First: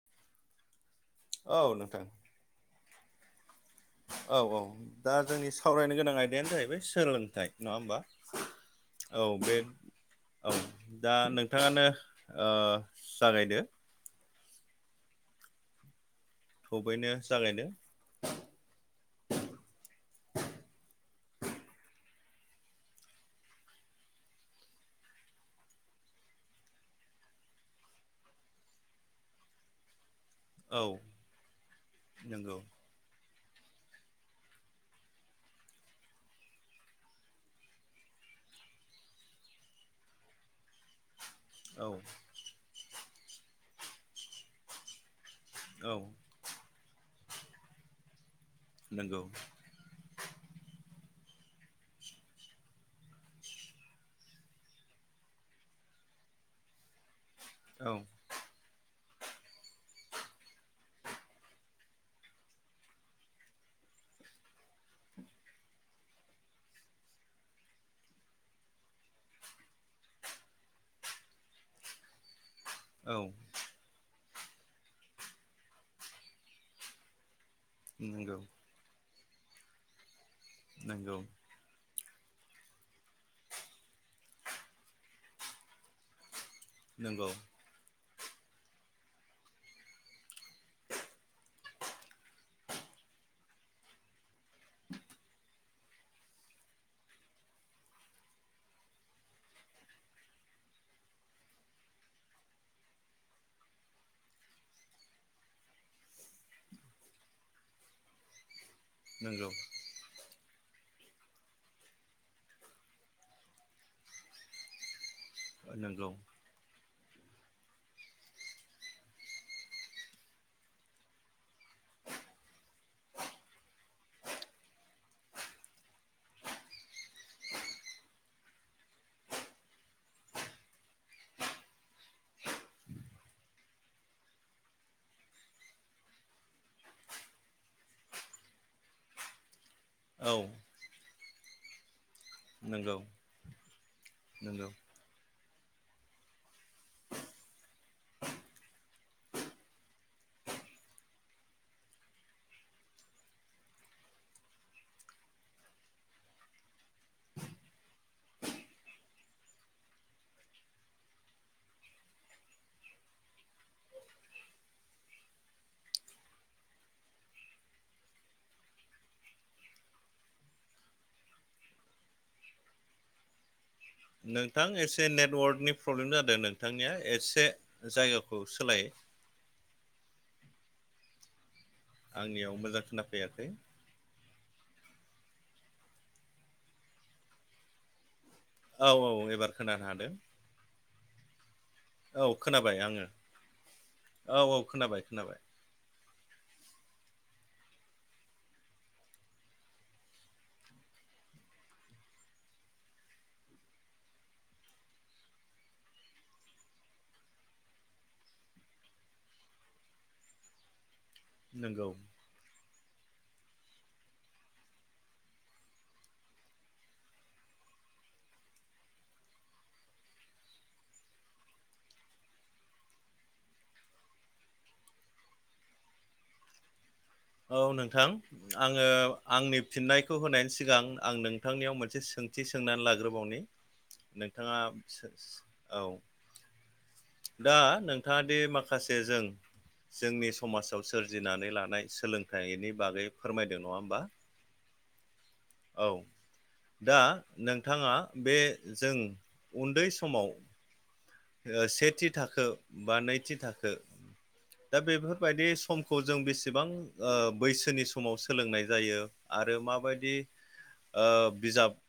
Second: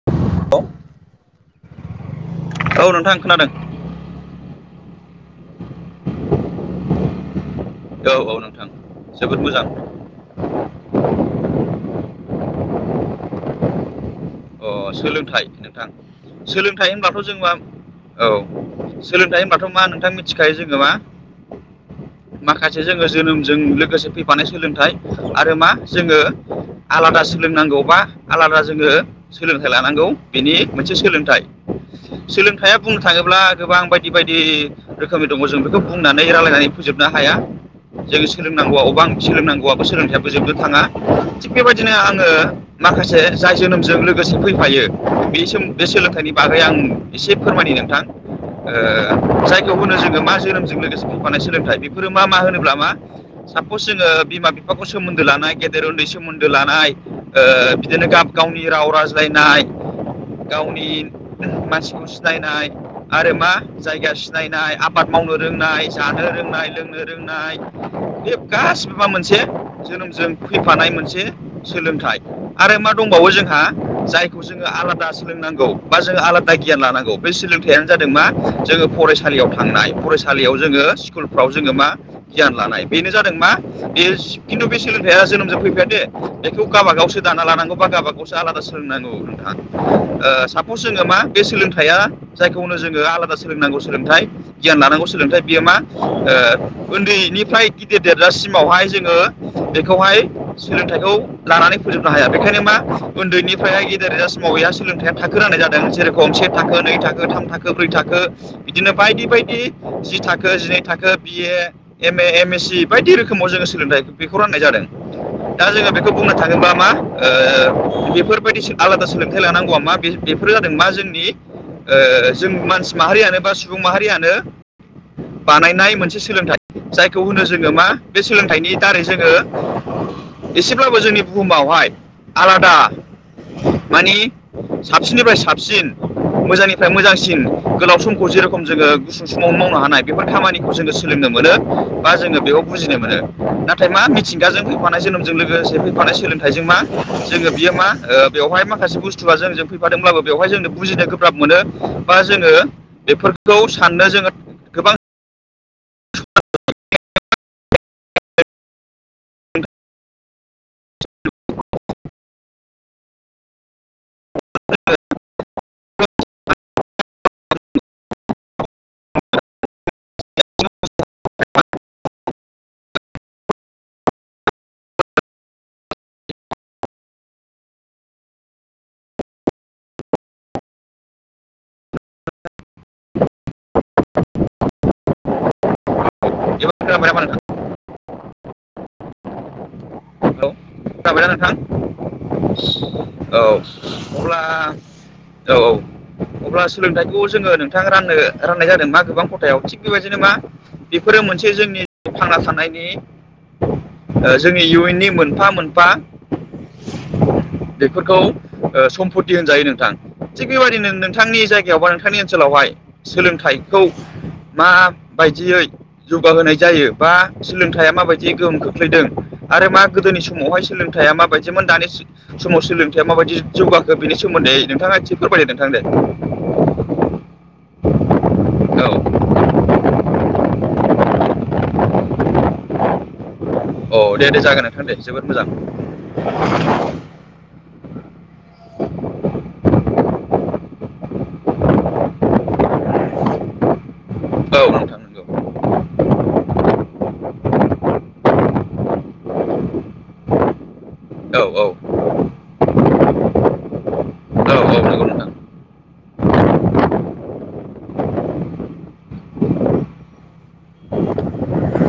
[inaudible] औ नोंथां औ नोंथां खोनादों औ औ दा जोंनि सावरायनो गोनां आयदायानो जाहैबाय सोलोंथाइ। नङा होमबा औ औ नोंथां औ जोबोद बे मोजां औ दा नों थाङानो ओ जागायदो। अ सोलोंथाइ नोंथां सोलोंथाइ थबैनो होनबाथ जों मा जागायदो औ सोलोंथायाइ होनबाथ मा नोंथां मिथिखायो जोङो मा [inaudible] माखासे जोङो जोनोमजों लोगोसे फैफानाय सोलोंथाइ आरो मा जोङो आलादा सोलोंनांगौ बा आलादा जोङो सोलोंथाइ लानांगौ बेनि औ मोनसे सोलोंथाइ नंगौ सोलोंथाइया बुंनो थाङोब्ला गोबां बायदि बायदि रोखोमनि दङ जों बेखौ बुंनानै रायलायनानै फोजोबनो हाया। जोङो सोलोंनांगौआ अबां सोलोंनांगौआबो सोलोंथाइयाबो जोबनो थाङा। थिग औ बेबायदिनो आङो माखासे जाय जोनोमजों लोगोसे फैफायो बे सोम बे औ सोलोंथाइनि बागै आं एसे फोरम नोंथां नंगौ ओ जाय खौ होनो जोङो मा जोनोमजों लोगोसे फैफानाय सोलोंथाइ बेफोरो मा मा होनोब्ला मा सापस जोङो बिमा बिफाखौ सोमोन्दो लानाय गेदेर उन्दै सोमोन्दो लानाय ओ औ बिदिनो गाब गावनि राव रायज्लायनाय गावनि मानसिखौ सिनायनाय आरो मा जायगा सिनायनाय आबाद मावनो रोंनाय जानो रोंनाय लोंनो रोंनाय बे गासिबो मोनसे जोनोमजों फैफानाय मोनसे सोलोंथाइ आरो मा औ दंबावो जोंहा जायखौ जोङो आलादा सोलोंनांगौ बा जोङो आलादा गियान लानांगौ। बै सोलोंथाइयानो जादों मा नंगौ जोङो फरायसालियाव थांनाय फरायसालियाव जोङो नंगौ स्कुलफ्राव जोङो मा गियान लानाय बेनो जादों मा बेयो खिन्थु बे सोलोंथाइया जोनोमजों फैफायादे। बेखौ गावाबागावसो नंगौ दाना लानांगौ बा गाबागाव आलादा सोलोंनांगौ नोंथां ओ सापस जोङो मा बे सोलोंथाइया जायखौ होनो जोङो आलादा सोलोंनांगौ सोलोंथाइ गियान लानांगौ सोलोंथाइ बियो मा ओ उन्दैनिफ्राय गिदिर देरजासिमावहाय जोङो बेखौहाय सोलोंथाइखौ लानानै फोजोबनो हाया बेखायनो मा उन्दैनिफ्रायहाय गेेदेर जासिमाव गैया सोलोंथाइया थाखो राननाय जादों जेरेखम से थाखो नै थाखो थाम थाखो ब्रै थाखो। बिदिनो बायदि नंगौ बायदि जि थाखो जिनै थाखो B A M A M S C बायदि रोखोमाव जोङो सोलोंथाइ बेखौ राननाय जादों। दा जोङो नंगौ बेखौ बुंनो थांङोबा मा ओ बेफोरबायदि सो आलादा सोलोंथाइ लानांगौआ मा बे-बेफोरो जादों मा जोंनि ओ जों मानसि माहारियानो बा सुबुं माहारियानो बानायनाय मोनसे सोलोंथाइ। जायखौ होनो जोङो मा बे सोलोंथाइनि दारै जोङो एसेब्लाबो जोंनि बुहुमावहाय आलादा [inaudible] माने साबसिननिफ्राय साबसिन मोजांनिफ्राय मोजांसिन गोलाव समखौ जेरेखम जोङो गुसु समावनो मावनो हानाय। बेफोर औ खामानिखौ जोङो सोलोंनो मोनो बा जोङो बेयाव नंगौ बुजिनो मोनो नाथाय मा मिथिंगाजों नंगौ फैफा नाय जोनोमजों लोगोसे फैफानाय सोलोंथाइजों मा जोङो बियो मा ओ बेवहाय माखासे बुस्थुआ जोंजों फैफादोंब्लाबो बेवहाय जोंनो बुजिनो गोब्राब मोनो बा जोङो बेफोरखौ साननो जोङो गोबां नोंथां एसे नेटवर्कनि प्रब्लेम जादों नोंथांनिया एसे जायगाखौ सोलाय। आंनियाव मोजां खोनाफैयाखै। एबार खोनाबाय नामा नोंथां? औ औ एबार खोनानो हादों। जाबायना नोंथां औ खोनाबाय आङो औ औ अब्ला औ खोनाबाय खोनाबाय औ औ। अब्ला सोलोंथाइखौ जोङो नोंथां राननो राननाय जादों मा गोबां खथायाव थिग बेबायदिनो मा बेफोरो मोनसे जोंनि थांना थानायनि ओ जोंनि इयुननि मोनफा मोनफा बेफोरखौ ओ सम्पति होनजायो नोंथां थिग बेबायदिनो नोंथांनि जायगायाव बा नंगौ नोंथांनि ओनसोलावहाय सोलोंथाइखौ माबायदियै जौगाहोनाय जायो बा सोलोंथाइया माबायदि गोहोम खोख्लैदों आरो मा गोदोनि समावहाय सोलोंथाइया माबायदिमोन दानि समाव सोलोंथाइया माबायदि जौगाखो बेनि सोमोन्दै नोंथाङा एसे फोरमायदो नोंथां दे। औ नोंथां आंङो औ आंनि फिननायखौ होनायनि सिगां आं नोंथांनियाव मोनसे सोंथि सोंनानै लाग्रोबावनि। औ दे दे नोंथाङा जागोन नोंथां दे सो- जोबोद मोजां। सो- औ दा नोंथाङा दि माखासे जों जोंनि समाजाव सोरजिनानै लानाय सोलोंथाइनि बागै फोरमायदों नङा होमबा? औ नोंथां। औ दा नोंथाङा बे जों उन्दै समाव औ ओ औ सेथि थाखो बा नैथि थाखो औ दा नंगौ नोंथां बेफोरबायदि समखौ जों बेसेबां ओ बैसोनि समाव सोलोंनाय जायो? आरो माबायदि ओ बिजाब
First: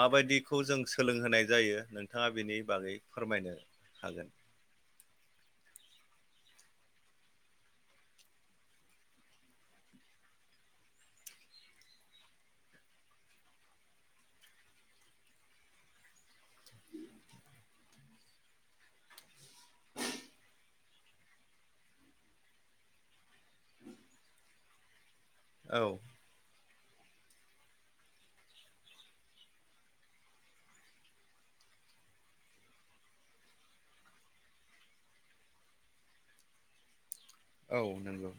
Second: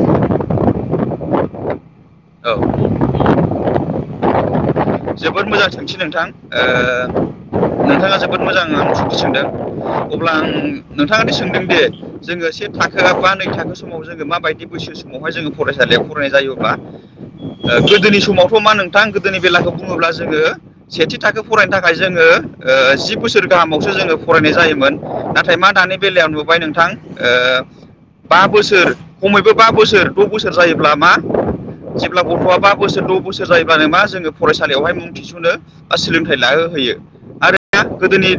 माबायदिखौ जों सोलोंहोनाय जायो नोंथाङा बिनि औ बागै फोरमायनो हागोन। जोबोद मोजां सोंथि नोंथां ओ नोंथाङा जोबोद मोजां आं सोंथि सोंदों अब्ला आं नोंथाङा दि सोंदोंदि जोङो से थाखो बा नै थाखो समाव जोङो माबायदि बैसो समावहाय जोङो फरायसालियाव फरायनाय जायो गोदोनि समावथ' मा नोंथां गोदोनि बेलाखौ बुङोब्ला जोङो सेथि थाखो फरायनो थाखाय जोङो जि बोसोर गाहामावसो जोङो फरायनाय जायोमोन नाथाय मा औ दानि बेलायाव नुबाय नोंथां ओ बा बोसोर खमैबो बा बोसोर द' बोसोर जायोब्ला मा जेब्ला गथ'आ बा बोसोर द' बोसोर जायोबानो मा जोङो फरायसालियावहाय मुं थिसनो सोलोंथाइ लाहो हैयो औ आरो गोदोनि नंगौ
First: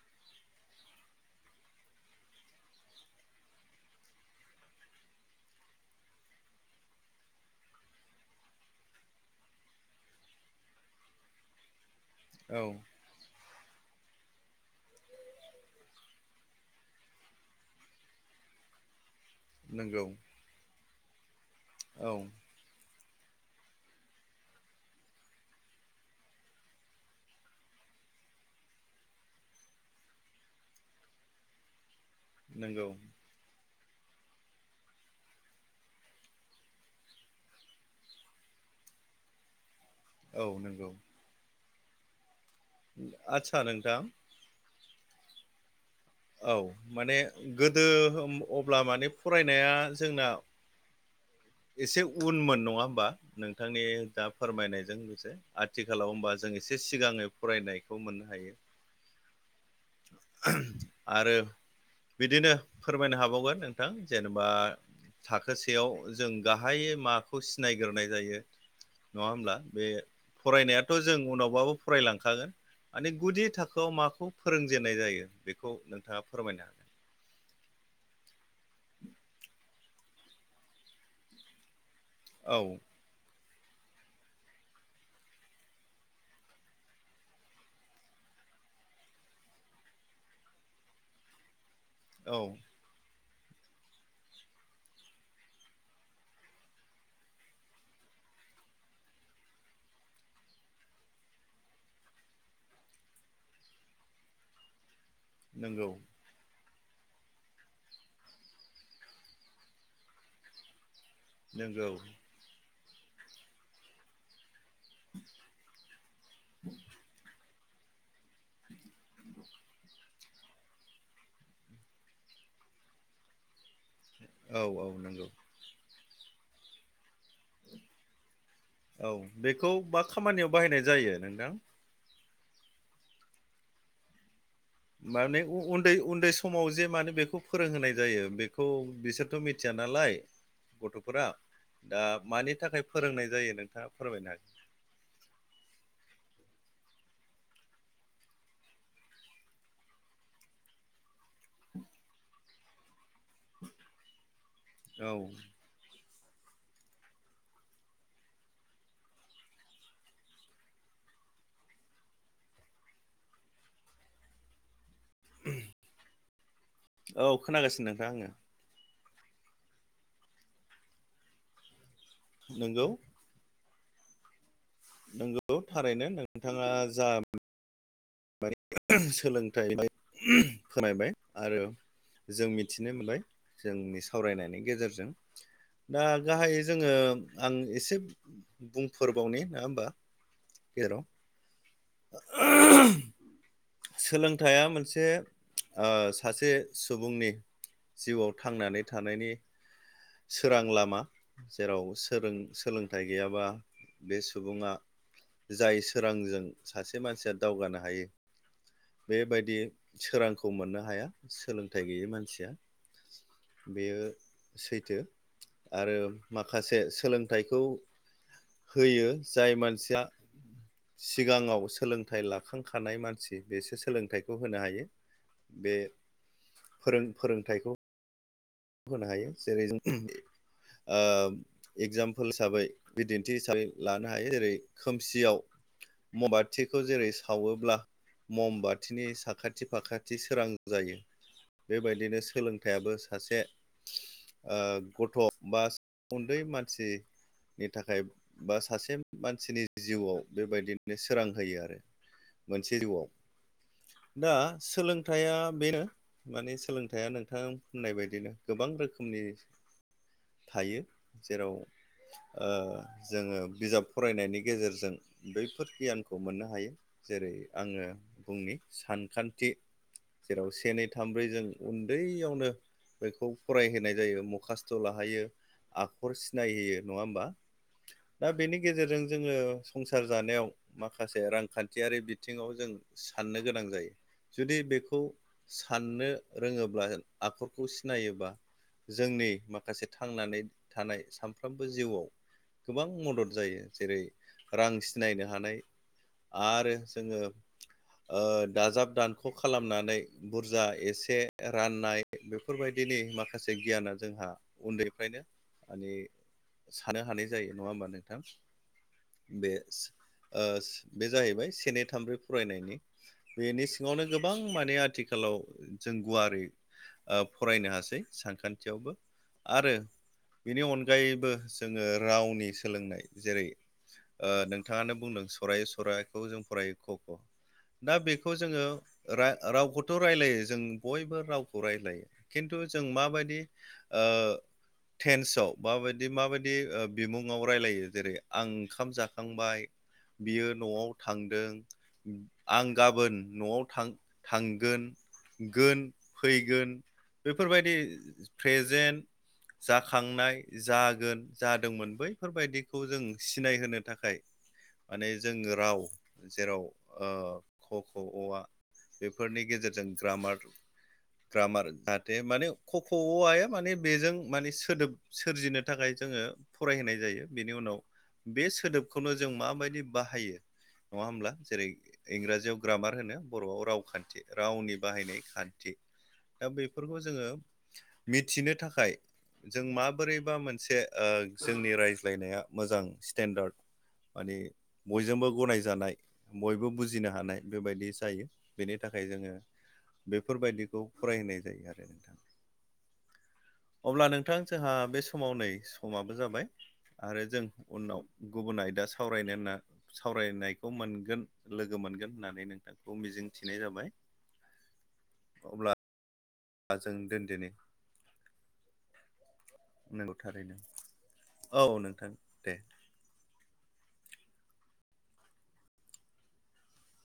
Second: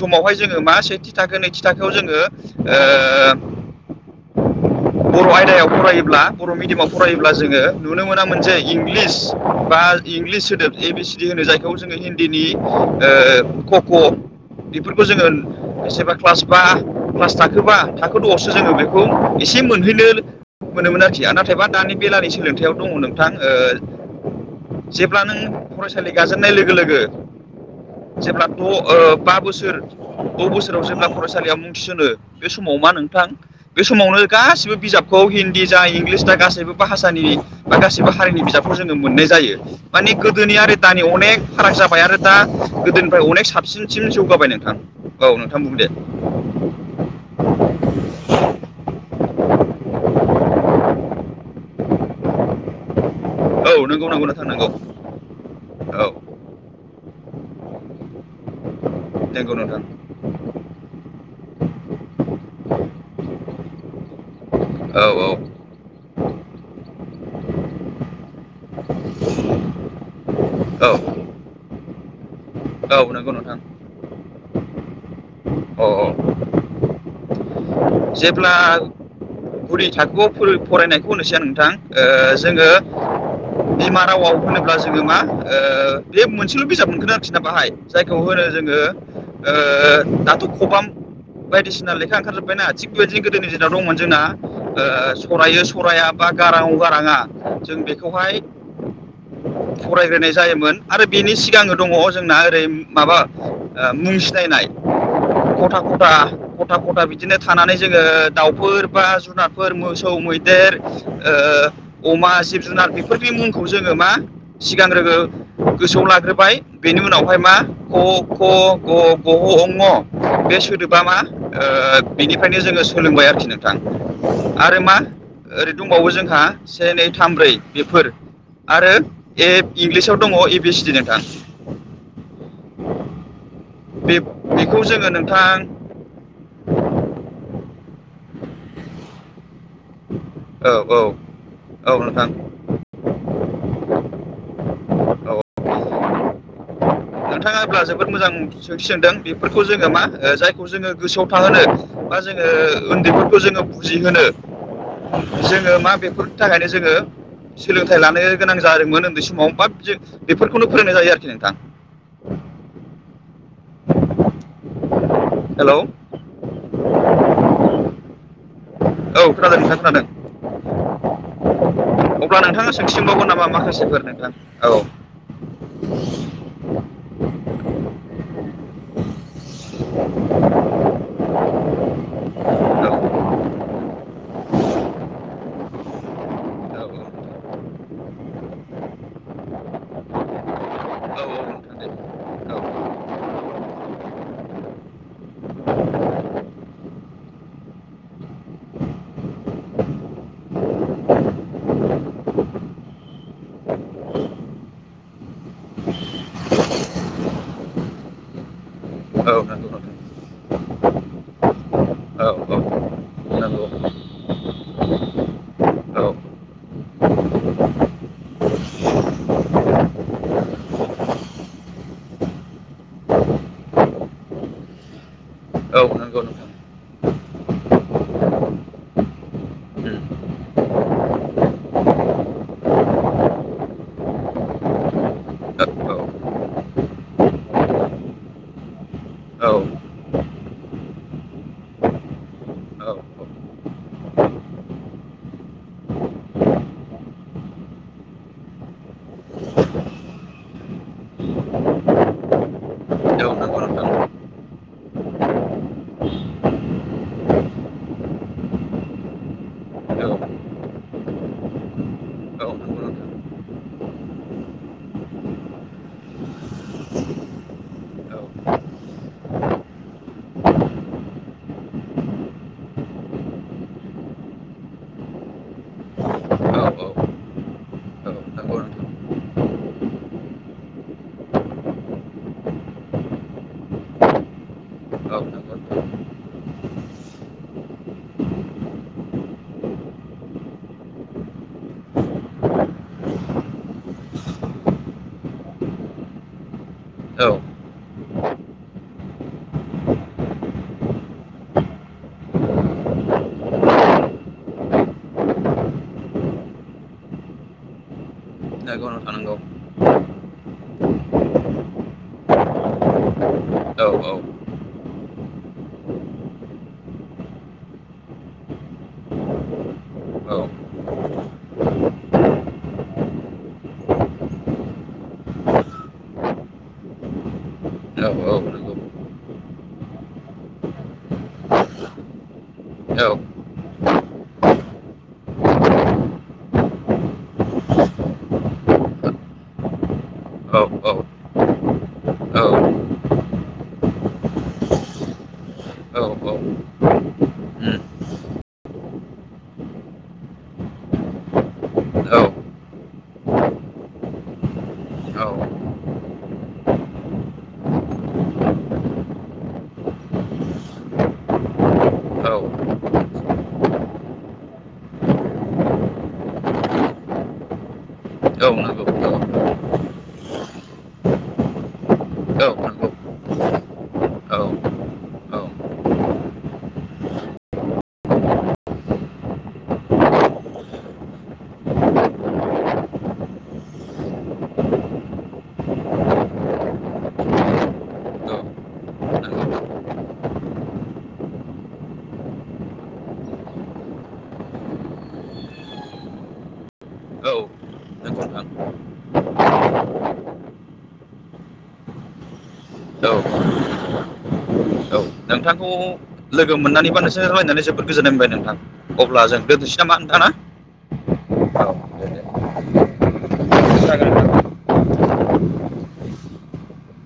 समावहाय जोङो मा सेथि थाखो नैथि थाखोआव जोङो ओ [inaudible] बर' आयदायाव फरायोब्ला बर' मिडियामाव फरायोब्ला जोङो नुनो मोनामोन जे इंलिस बा इंलिस सोदोब ए बि सिडि होनो जायखौ जोङो हिन्दीनि औ कक' बेफोरखौ जोङो सोरबा क्लास बा क्लास थाखोबा थाखो द'आवसो जोङो बेखौ खौ एसे मोनहैनो नंगौ मोनोमोन आरोखि नाथायबा दानि औ बेलानि सोलोंथायाइयाव दङ नों थांङो जेब्ला नों फरायसालि गाजेननाय लोगो लोगो जेब्ला द बा बोसोर द' बोसोराव जेब्ला फरायसालियाव मुं थिसो बे समाव मा नंगौ नोंथां बे समावनो गासिबो बिजाबखौ हिन्दी जा इंलिस जा गासैबो भाषानि बा गासिबो हारिनि बिजाबखौ जोङो मोननाय जायो माने औ गोदोनि आरो नंगौ। दानि अनेक फाराग जाबाय आरो दा गोदोनिफ्राय अनेक आदसा नोंथां साबसिनसिम जौगाबाय नोंथां औ नोंथां बुं दे औ माने गोदो अब्ला माने फरायनाया जोंना एसे उनमोन नङा होमबा औ नोंथांनि नंगौ नंगौ दा नोंथां नंगौ फोरमायनायजों लोगोसे औ आथिखालाव हबा जों एसे सिगाङै फरायनायखौ मोननो हायो नंगौ नोंथां आरो बिदिनो फोरमायनो हाबावगोन नोंथां जेनेबा औ थाखोसे सेयाव जों गाहायै माखौ सिनायग्रोनाय जायो नङा होमब्ला बे फरायनायाथ' औ जों उनावबाबो फरायलांखागोन औ माने नंगौ गुदि नोंथां थाखोआव माखौ फोरोंजेनन्नाय जायो बेखौ औ नोंथाङा औ फोरमायनो हागोन जेब्ला गुदि थाखोआव फरायनायखौ होनोसै आं नोंथां जोङो [inaudible] बिमा रावआव होनोब्ला जोङो मा ओ बे मोनसेल' बिजाबनि मोनखोन आरोखि ना बाहाय जायखौ होनो जोङो ओ दाथ' खबाम बायदिसिना लेखा औ ओंखारजोब्बायना थिग बेबायदिनो गोदोनि दिराव दंमोन जोंना सरायो सरा बा गाराङ' गाराङा जों बे बेवहाय [inaudible] फरायग्रोनाय जायोमोन आरो बेनि सिगां दङ जोंना ओरै माबा मुं सिनायनाय खथा नंगौ खथा खथा खथा बिदिनो थानानै जोङो दाउफोर बा जुनारफोर मोसौ मैदेर नंगौ ओ अमा जिब जुनार बेफोरनि मुंखौ जोङो मा सिगांग्रो गोसोआव लाग्रोबाय बेनि उनावहाय मा ख ग ग अङ बे सोदोबा मा ओ बिनिफ्रायनो जोङो सोलोंबाय आरोखि नों औ आरो औ मा नंगौ ओरै दंबावो जोंहा से नै थाम ब्रै बेफोर आरो औ ए बेखौ बा इंलिसाव दङ खामानियाव ए बि बाहायनाय सि डि जायो नोंथां बे बेखौ जोङो माने नोंथां उन्दै उन्दै समाव जे माने बेखौ फोरोंहोनाय जायो बेखौ बिसोरथ' मि मिथिया नालाय औ औ गथ'फोरा औ दा नोंथां मानि थाखाय फोरोंनाय जायो नोंथाङा फोरमायनो हागोन। औ नोंथाङा अब्ला जोबोद मोजां सोंथि सोंदों बेफोरखौ जोङो मा ओ जाय -खौ जोङो गोसोआव थाहोनो बा जोङो उन्दैबो -खौ जोङो बुजिहोनो हागोन औ जोङो मा बेफोरनि थाखायनो जोङो सोलोंथाइ लानो गोनां जादोंमोन उन्दै समाव बा जों बेफोरखौनो फोरोंनाय जायो आरो जेनबा। हेलौ औ खोनागासिनो नोंथां आङो। औ खोनादों नोंथां खोनादों। अब्ला नोंथाङा नोंगौ सोंथि सोंबावगोन नामा माखासेफोर नोंथां। औ। नंगौ थारैनो नोंथाङा जा बु सोलोंथाइ खोनायबाय आरो [unintelligible] जों औ मिथिनो मोनबाय जोंनि सावरायनायनि गेजेरजों। दा गाहायै जोङो आं एसे बुंफोरबावनि नोआ होमबा? जेर' औ औ नोंथां दे औ [unintelligible] सोलोंथाइया मोनसे ओ सासे सुबुंनि जिउआव थांनानै थानायनि सोरां लामा। जेराव सोलों सोलोंथाइ गैयाबा बे सुबुङा जाय सोरांजों सासे मानसिया दावगानो हायो औ बेबायदि नंगौ नोंथां सोरांखौ मोननो हाया सोलोंथाइ गैयै औ मानसिया। नंगौ औ बेयो सैथो। आरो माखासे सोलोंथाइखौ होयो जाय मानसिया सिगाङाव सोलोंथाइ लाखां -खानाय मानसि बेसो सोलोंथाइखौ होनो हायो बे औ नंगौ नोंथां। फोरों फोरोंथाइखौ होनो हायो जेरै जों ओ एगजामपोल हिसाबै बिदिन्थि हिसाबै लानो हायो जेरै खोमसियाव उम औ मबाथिखौ जेरै सावोब्ला मम बाथिनि औ औ साखाथि फाखाथि सोरां जायो। बेबायदिनो औ सोलोंथाइयाबो सासे ओ गथ' बा उन्दै मानसि नि थाखाय बा सासे मानसिनि जिउआव बेबायदिनो सोरां होयो आरो। मोनसे जिउआव औ नंगौ नोंथां औ दा सोलोंथाइया बेनो माने सोलोंथाइया नोंथां होननाय बदिनो गोबां रोखोमनि औ नंगौ थायो जेराव नोंथां औ ओ नंगौ नोंथां औ नंगौ जोङो बिजाब फरायनायनि गेजेरजों बैफोर गियानखौ मोननो हायो। जेरै आङो बुंनि सानखान्थि। जेराव से नै थामब्रै जों उन्दैयावनो बखौ फरायहोनाय जायो मखास्थ' लाहोयो आखर सिनायहोयो नङा होमबा दा नोंथां बेनि गेजेरजों जोङो संसार जानायाव माखासे रांखान्थियारि बिथिङाव जों साननो गोनां जायो। जुदि बेखौ साननो रोङोब्ला आखरखौ सिनायोबा जोंनि माखासे थांनानै थानाय सानफ्रोमबो जिउआव गोबां मदद जायो जेरै रां सिनायनो हानाय आरो जोङो औ ओ दाजाब दानख' खालामनानै बुरजा एसे राननाय बे बेफोरबायदिनि माखासे गियाना जोंहा उन्दैफ्रायनो माने सानो हानाय जायो नङा होमबा नोंथां नंगौ नोंथां नंगौ बे ओ बे जाहैबाय से नै थाम ब्रै फरायनायनि बेनि औ सिङावनो गोबां माने आथिखालाव जों गुवारै ओ फरायनो हासै सानखान्थियावबो आरो बेनि अनगायैबो जोङो रावनि सोलोंनाय जेरै ओ नोंथाङानो बुंदों सरायो सररायखौ जों फरायो ख ख' दा औ नंगौ औ बेखौ औ उम औ नंगौ औ नंगौ औ जोङो रा रावखौथ' रायलायो जों बयबो रावखौ रायलायो खिन्थु जों माबायदि ओ टेन्सआव माबायदि माबायदि ओ बिमुंआव रायलायो जेरै आं ओंखाम जाखांबाय बियो औ नंगौ औ नंगौ न'आव थांदों नोंथां आं गाबोन न'आव थां थांगोन गोन फैगोन बेफोरबायदि प्रेजेन्ट जाखांनाय जागोन जादोंमोन बैफोरबायदिखौ जों सिनायहोनो थाखाय माने जोङो राव जेराव ओ क ख अ आ बेफोरनि गेजेरजों ग्रामार ग्रामार जाहाथे माने क ख अ आ या माने बेजों माने सोदोब सोरजिनो थाखाय जोङो फरायहोनाय जायो बेनि उनाव बे सोदोबखौनो जों माबायदि बाहायो नङा होमब्ला जेरै इंराजियाव ग्रामार होनो बर'आव रावखान्थि रावनि बाहायनाय खान्थि दा बैफोरखौ जोङो मिथिनो थाखाय जों माबोरैबा मोनसे ओ जोंनि रायज्लायनाया मोजां स्टेन्डार्ड माने बयजोंबो गनायजानाय बयबो बुजिनो हानाय बेबायदि जायो बेनि थाखाय जोङो बेफोरबायदिखौ फरायहोनाय जायो आरो नोंथां अब्ला नोंथां जोंहा बे समाव नै समाबो जाबाय आरो जों उनाव गुबुन आयदा सावरायनो होनना सावरायनायखौ मोनगोन लोगो मोनगोन होननानै नोंथां खौ औ औ मिजिंथिनाय जाबाय औ नोंथांखौ अब्ला लोगो जों मोननानैबा नोंसोर दोनदिनि रायलायनानै जोबोद गोजोननाय मोनबाय नोंथां अब्ला जों [unintelligible] सै नामा नंगौ नोंथां ना थारैनो औ नोंथां दे